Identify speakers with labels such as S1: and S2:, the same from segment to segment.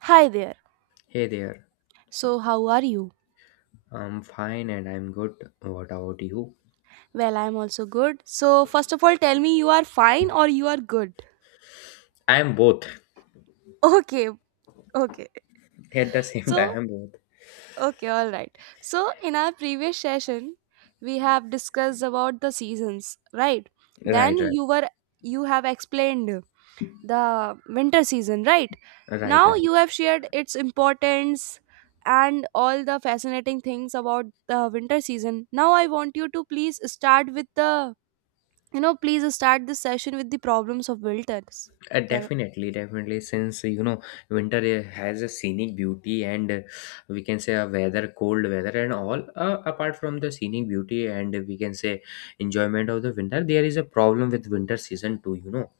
S1: Hi there.
S2: Hey there,
S1: So, how are you?
S2: I'm fine and I'm good. What about you?
S1: Well, I'm also good. So, first of all, tell me you are fine or you are good.
S2: I'm both
S1: Okay, okay.
S2: at the same
S1: So,
S2: time. I'm both.
S1: okay, all right. So, in our previous session, we have discussed about the seasons, right? Then
S2: Right, right,
S1: you were You have explained the winter season, right?
S2: right,
S1: Now
S2: right.
S1: you have shared its importance and all the fascinating things about the winter season. Now I want you to please start with please start this session with the problems of builders.
S2: Uh,
S1: Can
S2: definitely, definitely. Since you know, winter has a scenic beauty and we can say a weather, cold weather, and all. Apart from the scenic beauty and we can say enjoyment of the winter, there is a problem with winter season too. You know,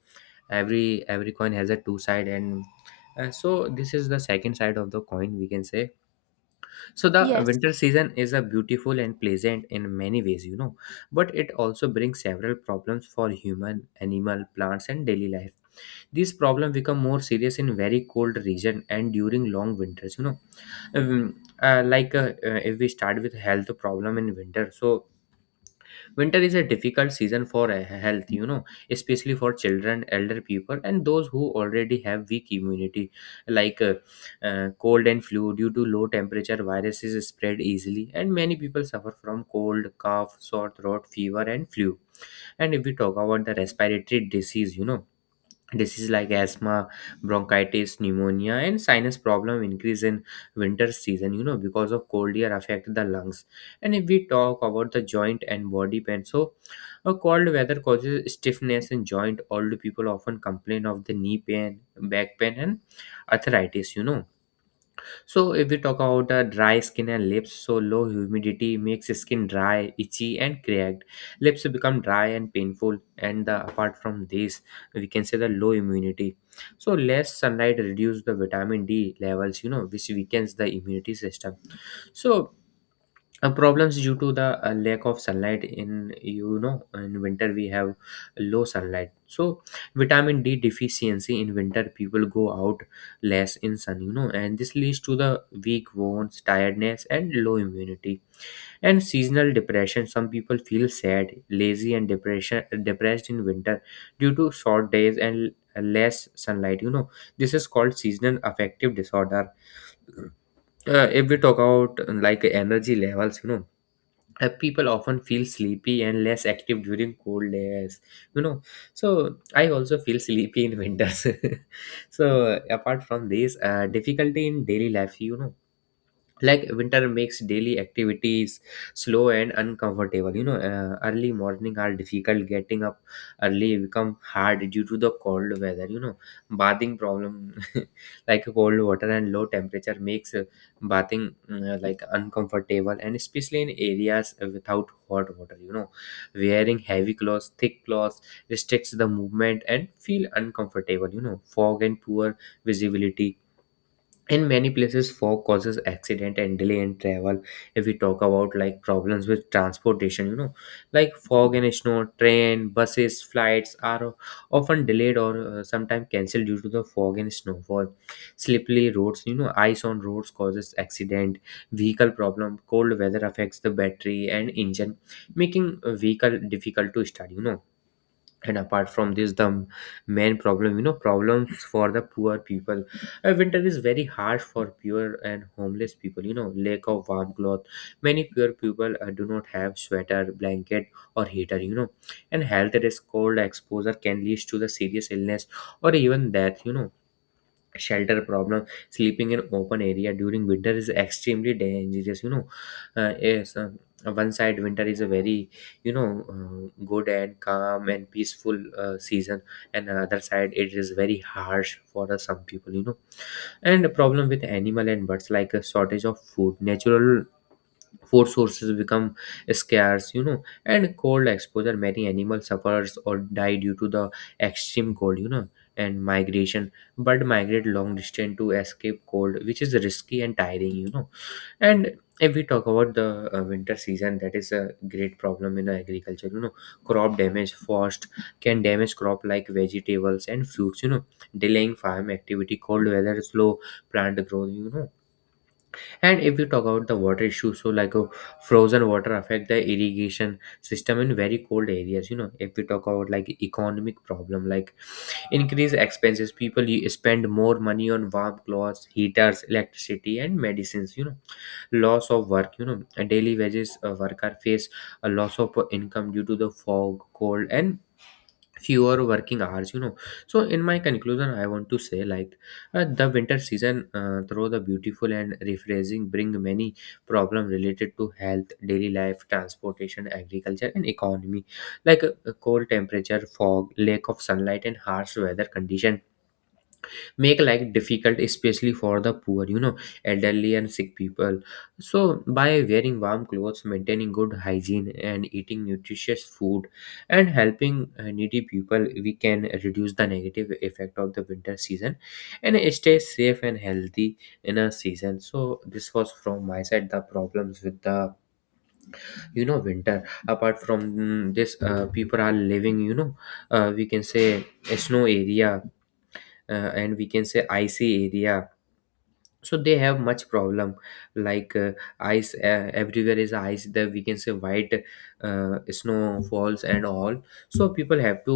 S2: every coin has a two side, and so this is the second side of the coin. We can say so the
S1: Yes,
S2: winter season is a beautiful and pleasant in many ways, you know, but it also brings several problems for human, animal, plants, and daily life. These problems become more serious in very cold region and during long winters, you know. If we start with health problem in winter, so winter is a difficult season for a health, you know, especially for children, elder people, and those who already have weak immunity, like cold and flu. Due to low temperature, viruses spread easily and many people suffer from cold, cough, sore throat, fever, and flu. And if we talk about the respiratory disease, you know, diseases like asthma, bronchitis, pneumonia, and sinus problem increase in winter season, you know, because of cold air affect the lungs. And if we talk about the joint and body pain, so a cold weather causes stiffness in joint. Old people often complain of the knee pain, back pain, and arthritis, you know. So if we talk about dry skin and lips, so low humidity makes skin dry, itchy, and cracked. Lips become dry and painful. And the, apart from this, we can say the low immunity. So less sunlight reduces the vitamin D levels, you know, which weakens the immunity system. So problems due to the lack of sunlight in, you know, in winter we have low sunlight, so vitamin D deficiency. In winter people go out less in sun, you know, and this leads to the weak bones, tiredness, and low immunity. And seasonal depression, some people feel sad, lazy, and depression, depressed in winter due to short days and less sunlight, you know. This is called seasonal affective disorder. If we talk about like energy levels, you know, people often feel sleepy and less active during cold days, you know. So I also feel sleepy in winters. So apart from this, difficulty in daily life, you know, like winter makes daily activities slow and uncomfortable, you know. Early morning are difficult. Getting up early become hard due to the cold weather, you know. Bathing problem, like cold water and low temperature makes bathing like uncomfortable, and especially in areas without hot water, you know. Wearing heavy clothes, thick clothes restricts the movement and feel uncomfortable, you know. Fog and poor visibility, in many places fog causes accident and delay in travel. If we talk about like problems with transportation, you know, like fog and snow, train, buses, flights are often delayed or sometimes cancelled due to the fog and snowfall. Slippery roads, you know, ice on roads causes accident. Vehicle problem, cold weather affects the battery and engine, making a vehicle difficult to start, you know. And apart from this, the main problem, you know, problems for the poor people. Winter is very harsh for poor and homeless people, you know. Lack of warm cloth, many poor people do not have sweater, blanket, or heater, you know. And health risk, cold exposure can lead to the serious illness or even death, you know. Shelter problem, sleeping in open area during winter is extremely dangerous, you know. Yes, one side winter is a very, you know, good and calm and peaceful season, and the other side it is very harsh for some people, you know. And the problem with animal and birds, like a shortage of food, natural food sources become scarce, you know. And cold exposure, many animals suffers or die due to the extreme cold, you know. And migration, bird migrate long distance to escape cold, which is risky and tiring, you know. And if we talk about the winter season, that is a great problem in the agriculture, you know. Crop damage, frost can damage crop like vegetables and fruits, you know. Delaying farm activity, cold weather slow plant growth, you know. And if we talk about the water issue, so like frozen water affect the irrigation system in very cold areas. You know, if we talk about like economic problem, like increase expenses, people you spend more money on warm clothes, heaters, electricity, and medicines. You know, loss of work. You know, daily wages worker face a loss of income due to the fog, cold, and fewer working hours, you know. So in my conclusion I want to say, like, the winter season, though the beautiful and refreshing, bring many problem related to health, daily life, transportation, agriculture, and economy. Like cold temperature, fog, lack of sunlight, and harsh weather condition make life difficult, especially for the poor, you know, elderly and sick people. So by wearing warm clothes, maintaining good hygiene, and eating nutritious food, and helping needy people, we can reduce the negative effect of the winter season and stay safe and healthy in a season. So this was from my side, the problems with the, you know, winter. Apart from this, people are living, you know, we can say a snow area, and we can say icy area, so they have much problem, like ice, everywhere is ice. The, we can say, white snow falls and all. So people have to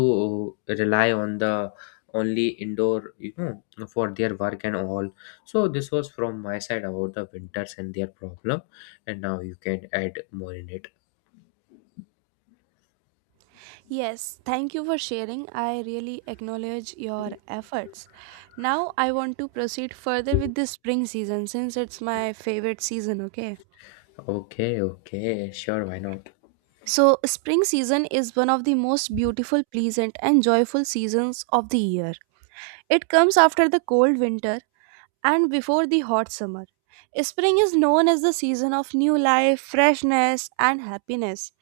S2: rely on the only indoor, you know, for their work and all. So this was from my side about the winters and their problem, and now you can add more in it.
S1: yes. Thank you for sharing. I really acknowledge your efforts. Now I want to proceed further with the spring season since it's my favorite season, okay?
S2: Okay, okay, sure, why not.
S1: So, spring season is one of the most beautiful, pleasant, and joyful seasons of the year. It comes after the cold winter and before the hot summer. Spring is known as the season of new life, freshness, and happiness.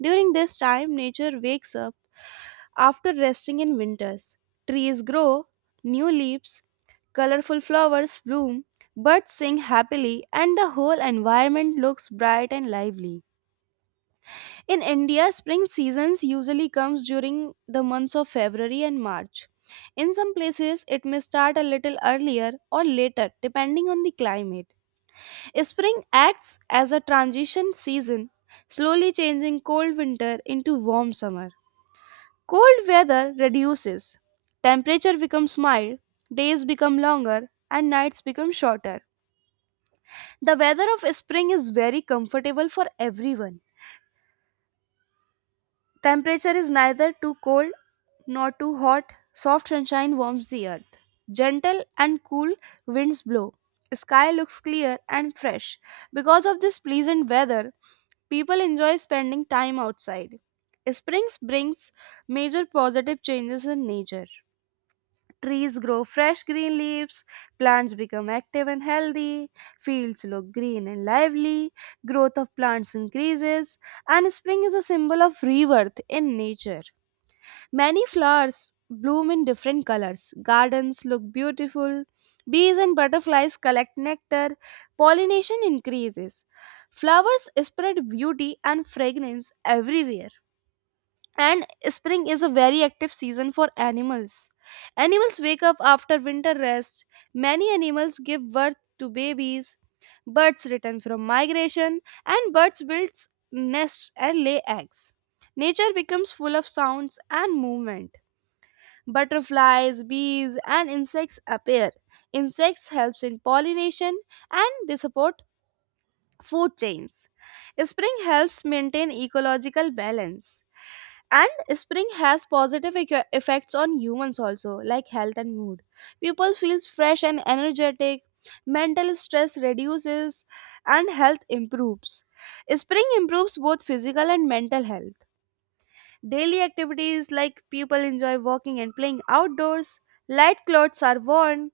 S1: During this time, nature wakes up after resting in winters. Trees grow, new leaves, colorful flowers bloom, birds sing happily, and the whole environment looks bright and lively. In India, spring seasons usually comes during the months of February and March. In some places, it may start a little earlier or later depending on the climate. Spring acts as a transition season, slowly changing cold winter into warm summer. Cold weather reduces, temperature becomes mild, days become longer, and nights become shorter. The weather of spring is very comfortable for everyone. Temperature is neither too cold nor too hot. Soft sunshine warms the earth. Gentle and cool winds blow. Sky looks clear and fresh. Because of this pleasant weather, people enjoy spending time outside. Spring brings major positive changes in nature. Trees grow fresh green leaves, plants become active and healthy, fields look green and lively, growth of plants increases, and spring is a symbol of rebirth in nature. Many flowers bloom in different colors, gardens look beautiful, bees and butterflies collect nectar, pollination increases. Flowers spread beauty and fragrance everywhere and spring is a very active season for animals. Animals wake up after winter rest. Many animals give birth to babies. Birds return from migration, and birds build nests and lay eggs. Nature becomes full of sounds and movement. Butterflies, bees, and insects appear. Insects helps in pollination and they support food chains. Spring helps maintain ecological balance and spring has positive effects on humans also, like health and mood. People feels fresh and energetic, mental stress reduces, and health improves. Spring improves both physical and mental health. Daily activities, like people enjoy walking and playing outdoors, light clothes are worn,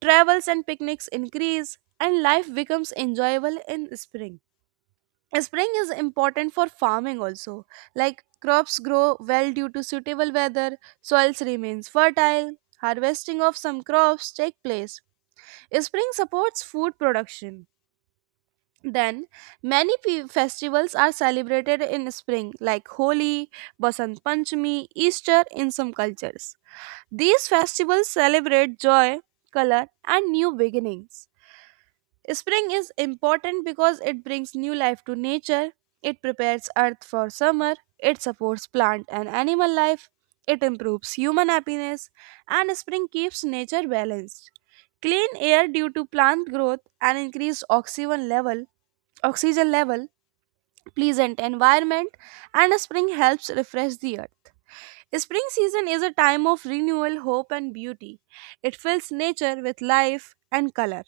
S1: travels and picnics increase, and life becomes enjoyable in spring. Spring is important for farming also, like crops grow well due to suitable weather, soils remains fertile, harvesting of some crops take place. Spring supports food production. Then many festivals are celebrated in spring, like Holi, Basant Panchami, Easter in some cultures. These festivals celebrate joy, color, and new beginnings. Spring is important because it brings new life to nature, it prepares earth for summer, it supports plant and animal life, it improves human happiness, and spring keeps nature balanced. Clean air due to plant growth and oxygen level, pleasant environment, and spring helps refresh the earth. Spring season is a time of renewal, hope, and beauty. It fills nature with life and color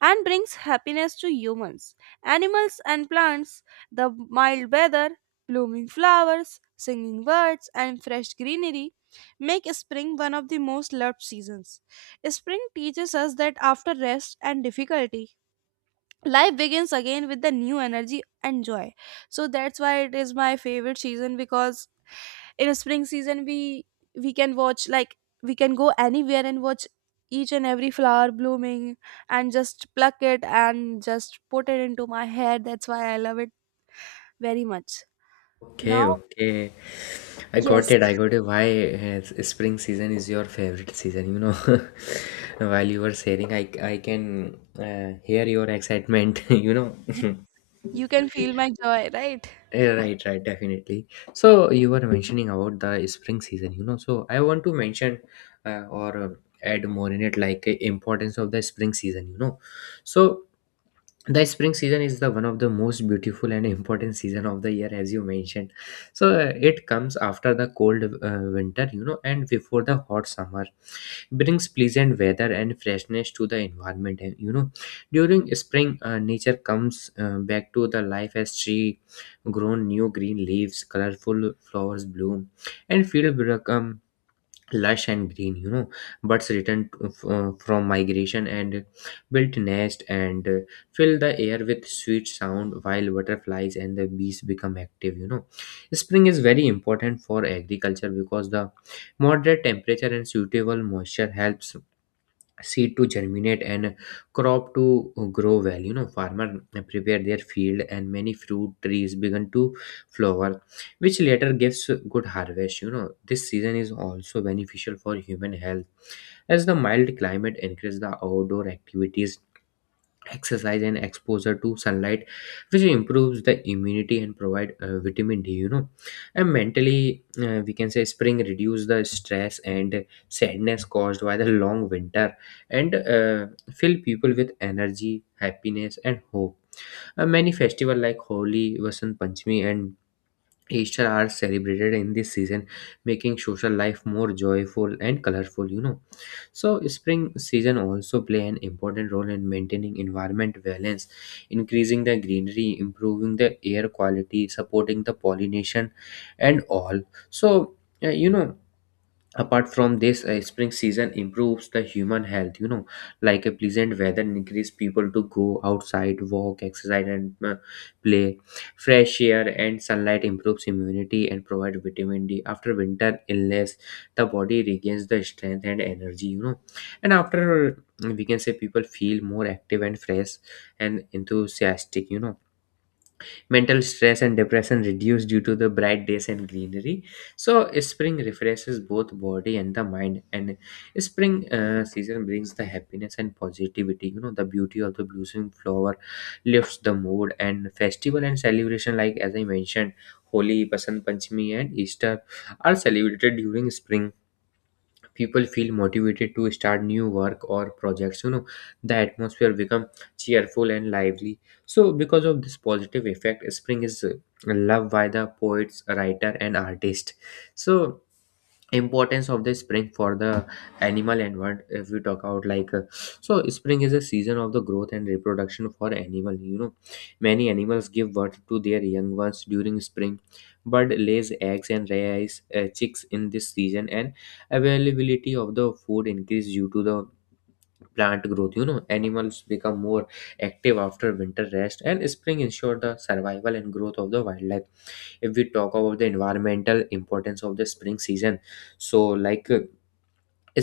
S1: and brings happiness to humans, animals, and plants. The mild weather, blooming flowers, singing birds, and fresh greenery make spring one of the most loved seasons. Spring teaches us that after rest and difficulty, life begins again with the new energy and joy. So that's why it is my favorite season, because in spring season we can watch, like we can go anywhere and watch each and every flower blooming and just pluck it and just put it into my hair. That's why I love it very much. Now
S2: Okay, okay, I got
S1: Yes,
S2: it, I got it. Why spring season is your favorite season, you know. While you were sharing, I can hear your excitement. You know.
S1: you you can feel my joy, right?
S2: Yeah, right, right, definitely. So you were mentioning about the spring season, you know, so I want to mention or add more in it, like importance of the spring season, you know. So the spring season is the one of the most beautiful and important season of the year, as you mentioned. So it comes after the cold winter, you know, and before the hot summer. Brings pleasant weather and freshness to the environment, and you know, during spring, nature comes back to the life, as tree grown new green leaves, colorful flowers bloom, and field become lush and green, you know. Birds return from migration, and build nest, and fill the air with sweet sound, while butterflies and the bees become active, you know. Spring is very important for agriculture because the moderate temperature and suitable moisture helps seed to germinate and crop to grow well, you know. Farmer prepare their field, and many fruit trees begin to flower, which later gives good harvest, you know. This season is also beneficial for human health, as the mild climate encourages the outdoor activities, exercise, and exposure to sunlight, which improves the immunity and provide vitamin D, you know. And mentally, we can say spring reduce the stress and sadness caused by the long winter, and fill people with energy, happiness, and hope. Many festival like Holi, Vasant Panchami, and Easter are celebrated in this season, making social life more joyful and colorful, you know. So spring season also play an important role in maintaining environment balance, increasing the greenery, improving the air quality, supporting the pollination and all. So you know, apart from this, spring season improves the human health, you know. Like a pleasant weather encourages people to go outside, walk, exercise, and play. Fresh air and sunlight improves immunity and provide vitamin D. After winter illness, the body regains the strength and energy, you know. And after, we can say, people feel more active and fresh and enthusiastic, you know. Mental stress and depression reduce due to the bright days and greenery. So spring refreshes both body and the mind, and spring season brings the happiness and positivity. You know the beauty of the blooming flower lifts the mood, and festival and celebration like, as I mentioned, Holi, Basant Panchami, and Easter are celebrated during spring. People feel motivated to start new work or projects, you know. The atmosphere become cheerful and lively. So because of this positive effect, spring is loved by the poets, writer and artist. So importance of the spring for the animal environment. If we talk about like So spring is a season of the growth and reproduction for animal, you know. Many animals give birth to their young ones during spring. Bird lays eggs and raise chicks in this season, and availability of the food increase due to the plant growth, you know. Animals become more active after winter rest, and spring ensure the survival and growth of the wildlife. If we talk about the environmental importance of the spring season, so like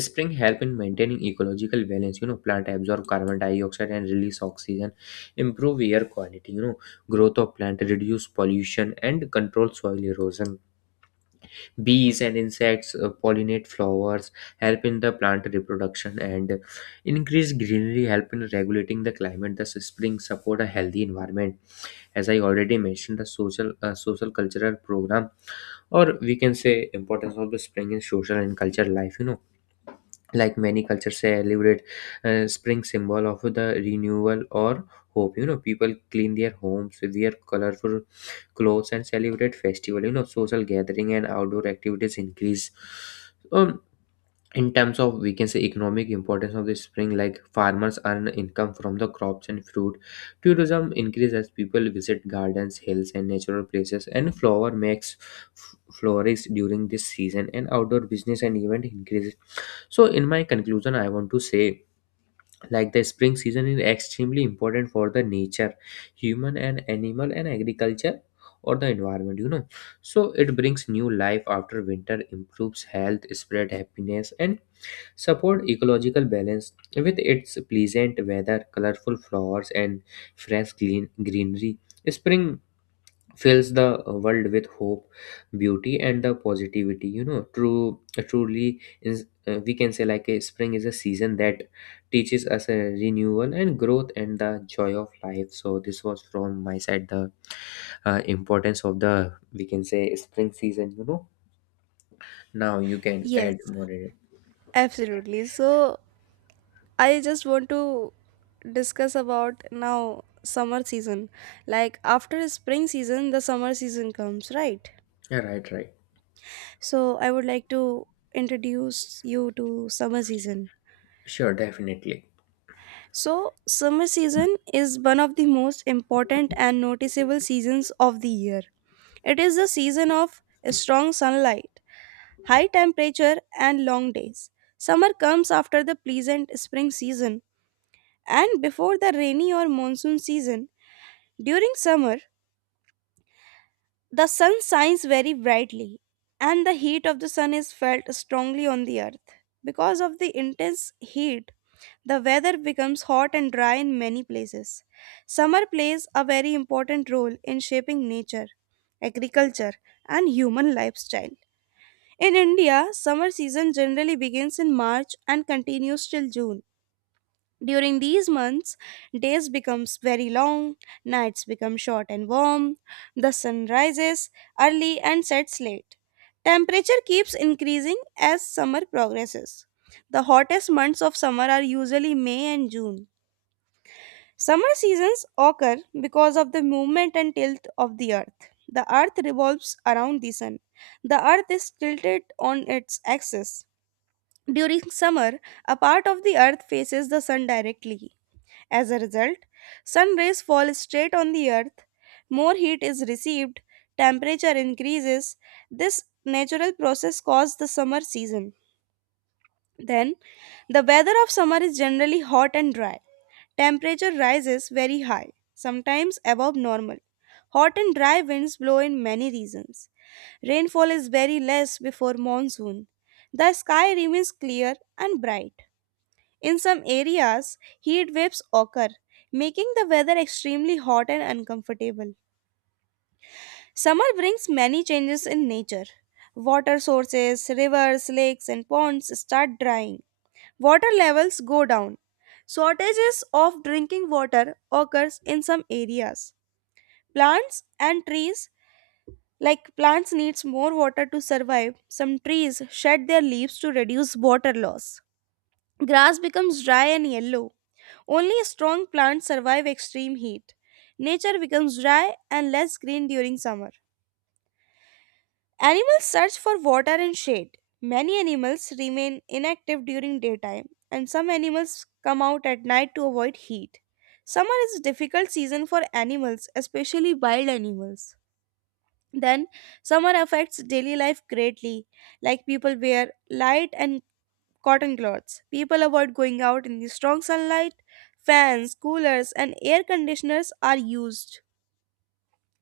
S2: spring help in maintaining ecological balance, you know. Plant absorb carbon dioxide and release oxygen, improve air quality, you know. Growth of plant reduce pollution and control soil erosion. Bees and insects pollinate flowers, help in the plant reproduction, and increased greenery help in regulating the climate. Thus spring support a healthy environment. As I already mentioned, the social social cultural program, or we can say importance of the spring in social and cultural life, you know, like many cultures celebrate spring symbol of the renewal or hope, you know. People clean their homes, wear colorful clothes and celebrate festival, you know. Social gathering and outdoor activities increase. um, in terms of, we can say, economic importance of the spring, like farmers earn income from the crops and fruit. Tourism increases as people visit gardens, hills and natural places, and flower makes flourish during this season, and outdoor business and event increases. So in my conclusion, I want to say like the spring season is extremely important for the nature, human and animal and agriculture, or the environment, you know. So it brings new life after winter, improves health, spread happiness and support ecological balance with its pleasant weather, colorful flowers, and fresh greenery. Spring fills the world with hope, beauty, and the positivity. You know, truly, is, we can say, like a spring is a season that teaches us a renewal and growth and the joy of life. So this was from my side the importance of the, we can say, spring season. You know, now you can
S1: Yes,
S2: add more in it.
S1: absolutely. So I just want to discuss about now summer season. Like after spring season, the summer season comes, right?
S2: Yeah, right, right,
S1: So I would like to introduce you to summer season.
S2: sure, definitely.
S1: So, summer season is one of the most important and noticeable seasons of the year. It is the season of strong sunlight, high temperature, and long days. Summer comes after the pleasant spring season and before the rainy or monsoon season. During summer, the sun shines very brightly and the heat of the sun is felt strongly on the earth. Because of the intense heat, the weather becomes hot and dry in many places. Summer plays a very important role in shaping nature, agriculture, and human lifestyle. In India, summer season generally begins in March and continues till June. During these months, days becomes very long, nights become short and warm, the sun rises early and sets late. Temperature keeps increasing as summer progresses. The hottest months of summer are usually May and June. Summer seasons occur because of the movement and tilt of the earth. The earth revolves around the sun. The earth is tilted on its axis. During summer, a part of the earth faces the sun directly. As a result, sun rays fall straight on the earth. More heat is received, temperature increases. This natural process caused the summer season. Then, the weather of summer is generally hot and dry. Temperature rises very high, sometimes above normal. Hot and dry winds blow in many regions. Rainfall is very less before monsoon. The sky remains clear and bright. In some areas, heat waves occur, making the weather extremely hot and uncomfortable. Summer brings many changes in nature. Water sources, rivers, lakes, and ponds start drying, water levels go down. Shortages of drinking water occurs in some areas. Plants and trees, like plants needs more water to survive. Some trees shed their leaves to reduce water loss. Grass becomes dry and yellow. Only strong plants survive extreme heat. Nature becomes dry and less green during summer. Animals search for water and shade. Many animals remain inactive during daytime, and some animals come out at night to avoid heat. Summer is a difficult season for animals, especially wild animals. Then, summer affects daily life greatly, like people wear light and cotton clothes. People avoid going out in the strong sunlight. Fans, coolers, and air conditioners are used.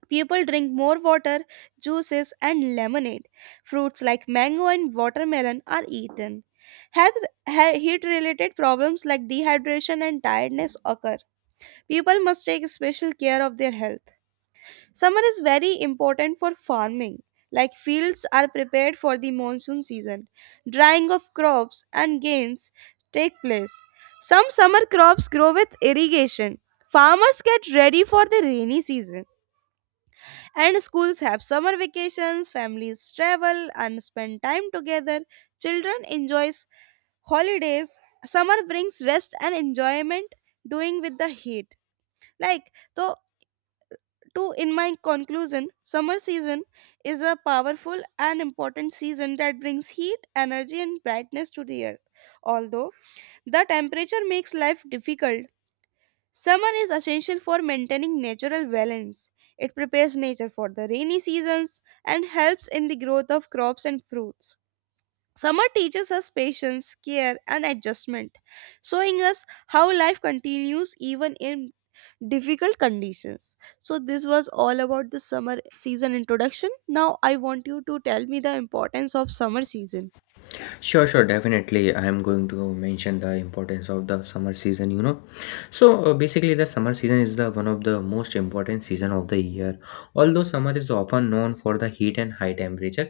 S1: People drink more water, juices, and lemonade. Fruits like mango and watermelon are eaten. Health- Heat related problems like dehydration and tiredness occur. People must take special care of their health. Summer is very important for farming, like fields are prepared for the monsoon season. Drying of crops and gains take place. Some summer crops grow with irrigation. Farmers get ready for the rainy season. And schools have summer vacations, families travel and spend time together, children enjoy holidays. Summer brings rest and enjoyment doing with the heat. Like so to In my conclusion, summer season is a powerful and important season that brings heat, energy and brightness to the earth. Although the temperature makes life difficult, summer is essential for maintaining natural balance. It prepares nature for the rainy seasons and helps in the growth of crops and fruits. Summer teaches us patience, care, and adjustment, showing us how life continues even in difficult conditions. So, this was all about the summer season introduction. Now, I want you to tell me the importance of summer season.
S2: Sure, sure, definitely. I am going to mention the importance of the summer season, you know. So basically the summer season is the one of the most important season of the year. Although summer is often known for the heat and high temperature,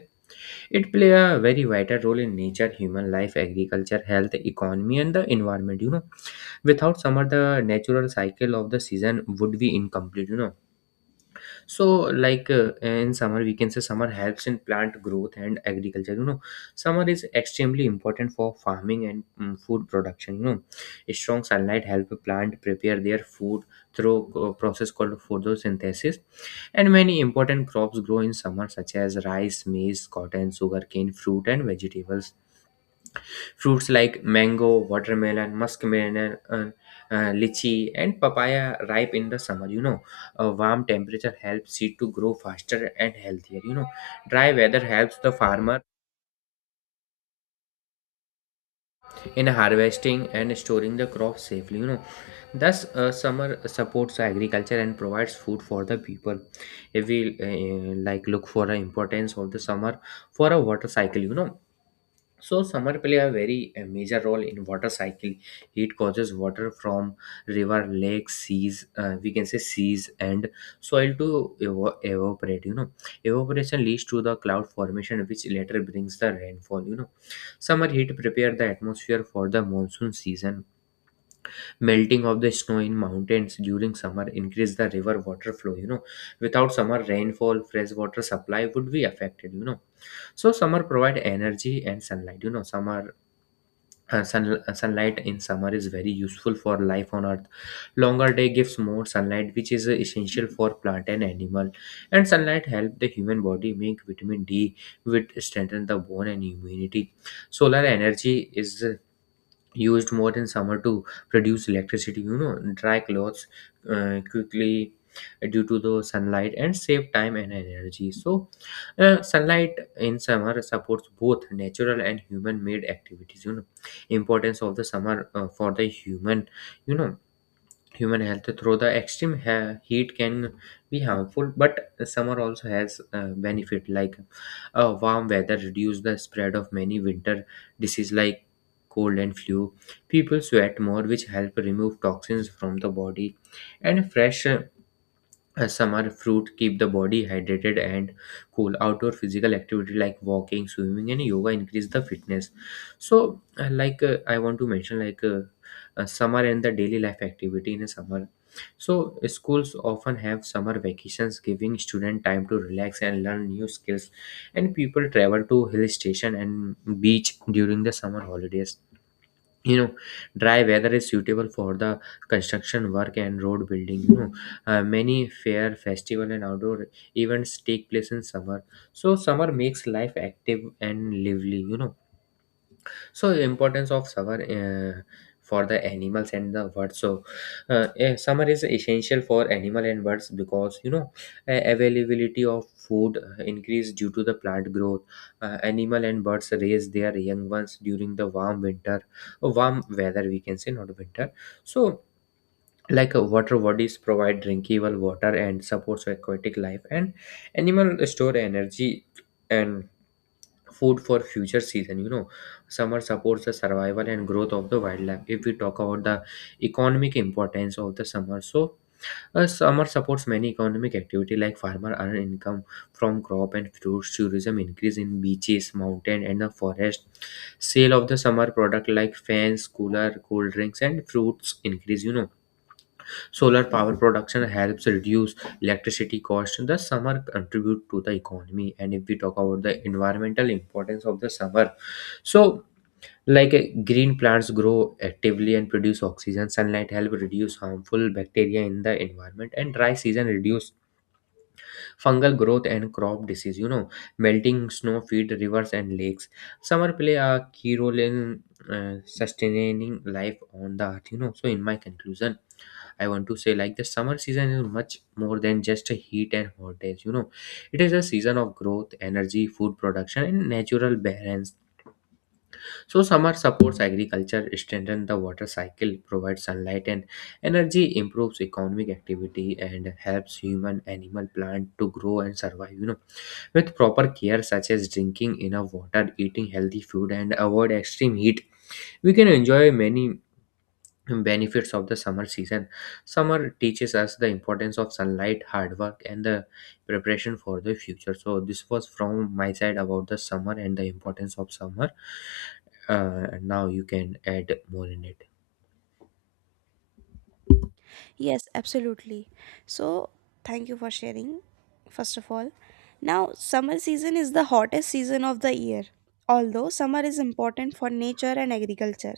S2: it play a very vital role in nature, human life, agriculture, health, economy and the environment, you know. Without summer the natural cycle of the season would be incomplete, you know. So like in summer, we can say summer helps in plant growth and agriculture, you know. Summer is extremely important for farming and food production, you know. A strong sunlight help plant prepare their food through a process called photosynthesis, and many important crops grow in summer such as rice, maize, cotton, sugarcane, fruit and vegetables. Fruits like mango, watermelon, muskmelon, lychee, and papaya ripe in the summer. You know, a warm temperature helps seed to grow faster and healthier. You know, dry weather helps the farmer in harvesting and storing the crop safely. You know, thus summer supports agriculture and provides food for the people. If we like look for the importance of the summer for a water cycle, you know. So summer play a very major role in water cycle. It causes water from river, lakes, seas. We can say seas and soil to evaporate. You know, evaporation leads to the cloud formation, which later brings the rainfall. You know, summer heat prepare the atmosphere for the monsoon season. Melting of the snow in mountains during summer increase the river water flow. You know, without summer rainfall, fresh water supply would be affected. You know, so summer provide energy and sunlight, you know. Summer sunlight in summer is very useful for life on earth. Longer day gives more sunlight, which is essential for plant and animal, and sunlight help the human body make vitamin D, which strengthen the bone and immunity. Solar energy is used more in summer to produce electricity, you know. Dry clothes quickly due to the sunlight and save time and energy. So sunlight in summer supports both natural and human made activities, you know. Importance of the summer for the human, you know. Human health through the extreme heat can be harmful, but summer also has benefit like warm weather reduce the spread of many winter disease like cold and flu. People sweat more, which help remove toxins from the body, and fresh as summer fruit keep the body hydrated and cool. Outdoor physical activity like walking, swimming, and yoga increase the fitness. So, like I want to mention, like summer and the daily life activity in a summer. So, schools often have summer vacations, giving student time to relax and learn new skills. And people travel to hill station and beach during the summer holidays, you know. Dry weather is suitable for the construction work and road building, you know. Many fair festival and outdoor events take place in summer. So summer makes life active and lively, you know. So importance of summer for the animals and the birds. So summer is essential for animal and birds because, you know, availability of food increase due to the plant growth. Animal and birds raise their young ones during the warm winter, warm weather, we can say, not winter. So like water bodies provide drinkable water and supports aquatic life, and animal store energy and food for future season, you know. Summer supports the survival and growth of the wildlife. If we talk about the economic importance of the summer, so summer supports many economic activity like farmer earn income from crop and fruits, tourism increase in beaches, mountain and the forest. Sale of the summer product like fans, cooler, cold drinks and fruits increase, you know. Solar power production helps reduce electricity costs in the summer, contribute to the economy. And if we talk about the environmental importance of the summer, so like green plants grow actively and produce oxygen, sunlight help reduce harmful bacteria in the environment, and dry season reduce fungal growth and crop disease. You know, melting snow feed rivers and lakes. Summer play a key role in sustaining life on the earth. You know, so in my conclusion I want to say like the summer season is much more than just a heat and hot days. You know, it is a season of growth, energy, food production, and natural balance. So summer supports agriculture, strengthens the water cycle, provides sunlight and energy, improves economic activity, and helps human, animal, plant to grow and survive. You know, with proper care such as drinking enough water, eating healthy food, and avoid extreme heat, we can enjoy many benefits of the summer season. Summer teaches us the importance of sunlight, hard work and the preparation for the future. So this was from my side about the summer and the importance of summer. Now you can add more in it.
S1: Yes, absolutely. So, thank you for sharing, first of all. Now, summer season is the hottest season of the year, although summer is important for nature and agriculture.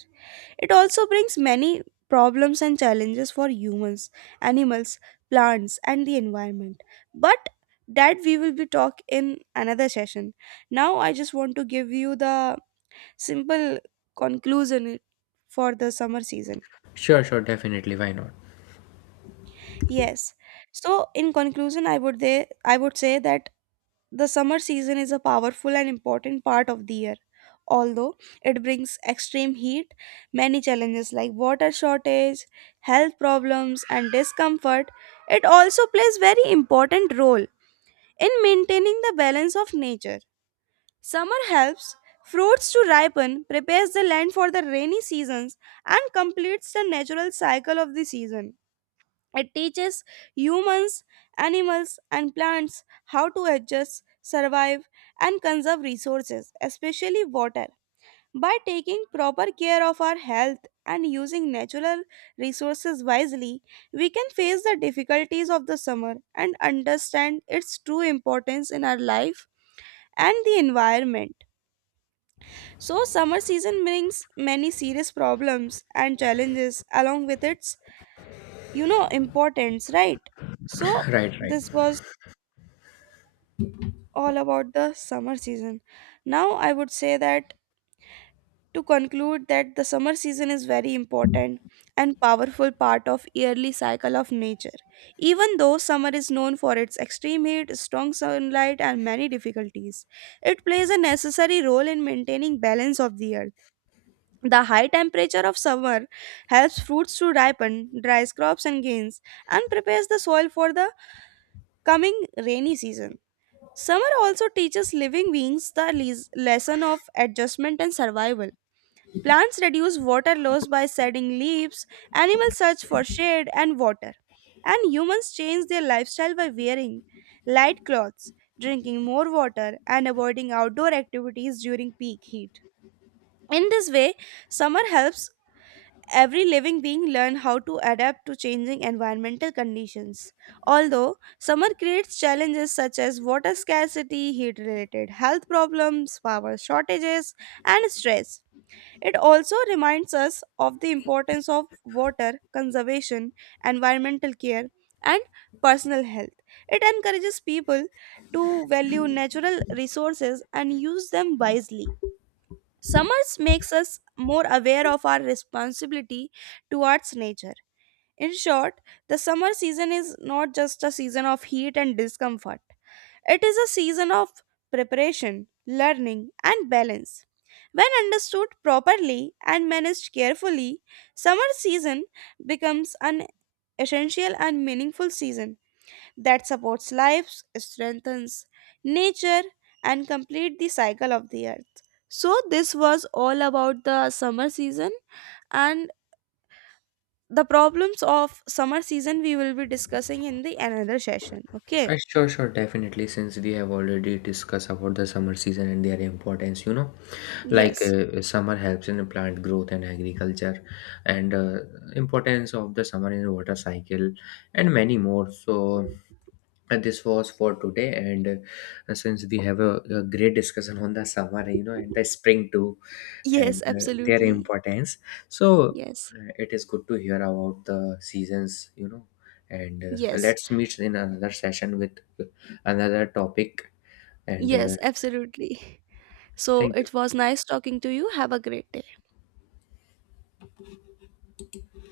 S1: It also brings many problems and challenges for humans, animals, plants, and the environment. But that we will be talk in another session. Now I just want to give you the simple conclusion for the summer season.
S2: Sure, sure, definitely, why not.
S1: Yes. So in conclusion, I would say that the summer season is a powerful and important part of the year. Although it brings extreme heat, many challenges like water shortage, health problems, and discomfort, it also plays very important role in maintaining the balance of nature. Summer helps fruits to ripen, prepares the land for the rainy seasons, and completes the natural cycle of the season. It teaches humans, animals, and plants how to adjust, survive, and conserve resources, especially water. By taking proper care of our health and using natural resources wisely, we can face the difficulties of the summer and understand its true importance in our life and the environment. So, summer season brings many serious problems and challenges along with its importance, right? So
S2: Right, right.
S1: this was all about the summer season. Now I would say that to conclude that the summer season is very important and powerful part of yearly cycle of nature. Even though summer is known for its extreme heat, strong sunlight and many difficulties, it plays a necessary role in maintaining balance of the earth. The high temperature of summer helps fruits to ripen, dries crops and gains, and prepares the soil for the coming rainy season. Summer also teaches living beings the lesson of adjustment and survival. Plants reduce water loss by shedding leaves, animals search for shade and water, and humans change their lifestyle by wearing light clothes, drinking more water, and avoiding outdoor activities during peak heat. In this way, summer helps every living being learn how to adapt to changing environmental conditions. Although summer creates challenges such as water scarcity, heat related health problems, power shortages, and stress, it also reminds us of the importance of water conservation, environmental care, and personal health. It encourages people to value natural resources and use them wisely. Summers makes us more aware of our responsibility towards nature. In short, the summer season is not just a season of heat and discomfort. It is a season of preparation, learning, and balance. When understood properly and managed carefully, summer season becomes an essential and meaningful season that supports life, strengthens nature, and complete the cycle of the earth. So this was all about the summer season and the problems of summer season we will be discussing in the another session. Okay.
S2: Sure, sure, definitely. Since we have already discussed about the summer season and their importance, you know, like
S1: Yes.
S2: summer helps in plant growth and agriculture, and importance of the summer in water cycle and many more. So this was for today, and since we have a great discussion on the summer, you know, and the spring too,
S1: Yes,
S2: and their
S1: absolutely.
S2: importance, so
S1: Yes.
S2: it is good to hear about the seasons, you know, and
S1: Yes.
S2: let's meet in another session with another topic, and
S1: Yes, absolutely. So
S2: thank
S1: it
S2: you.
S1: was nice talking to you. Have a great day.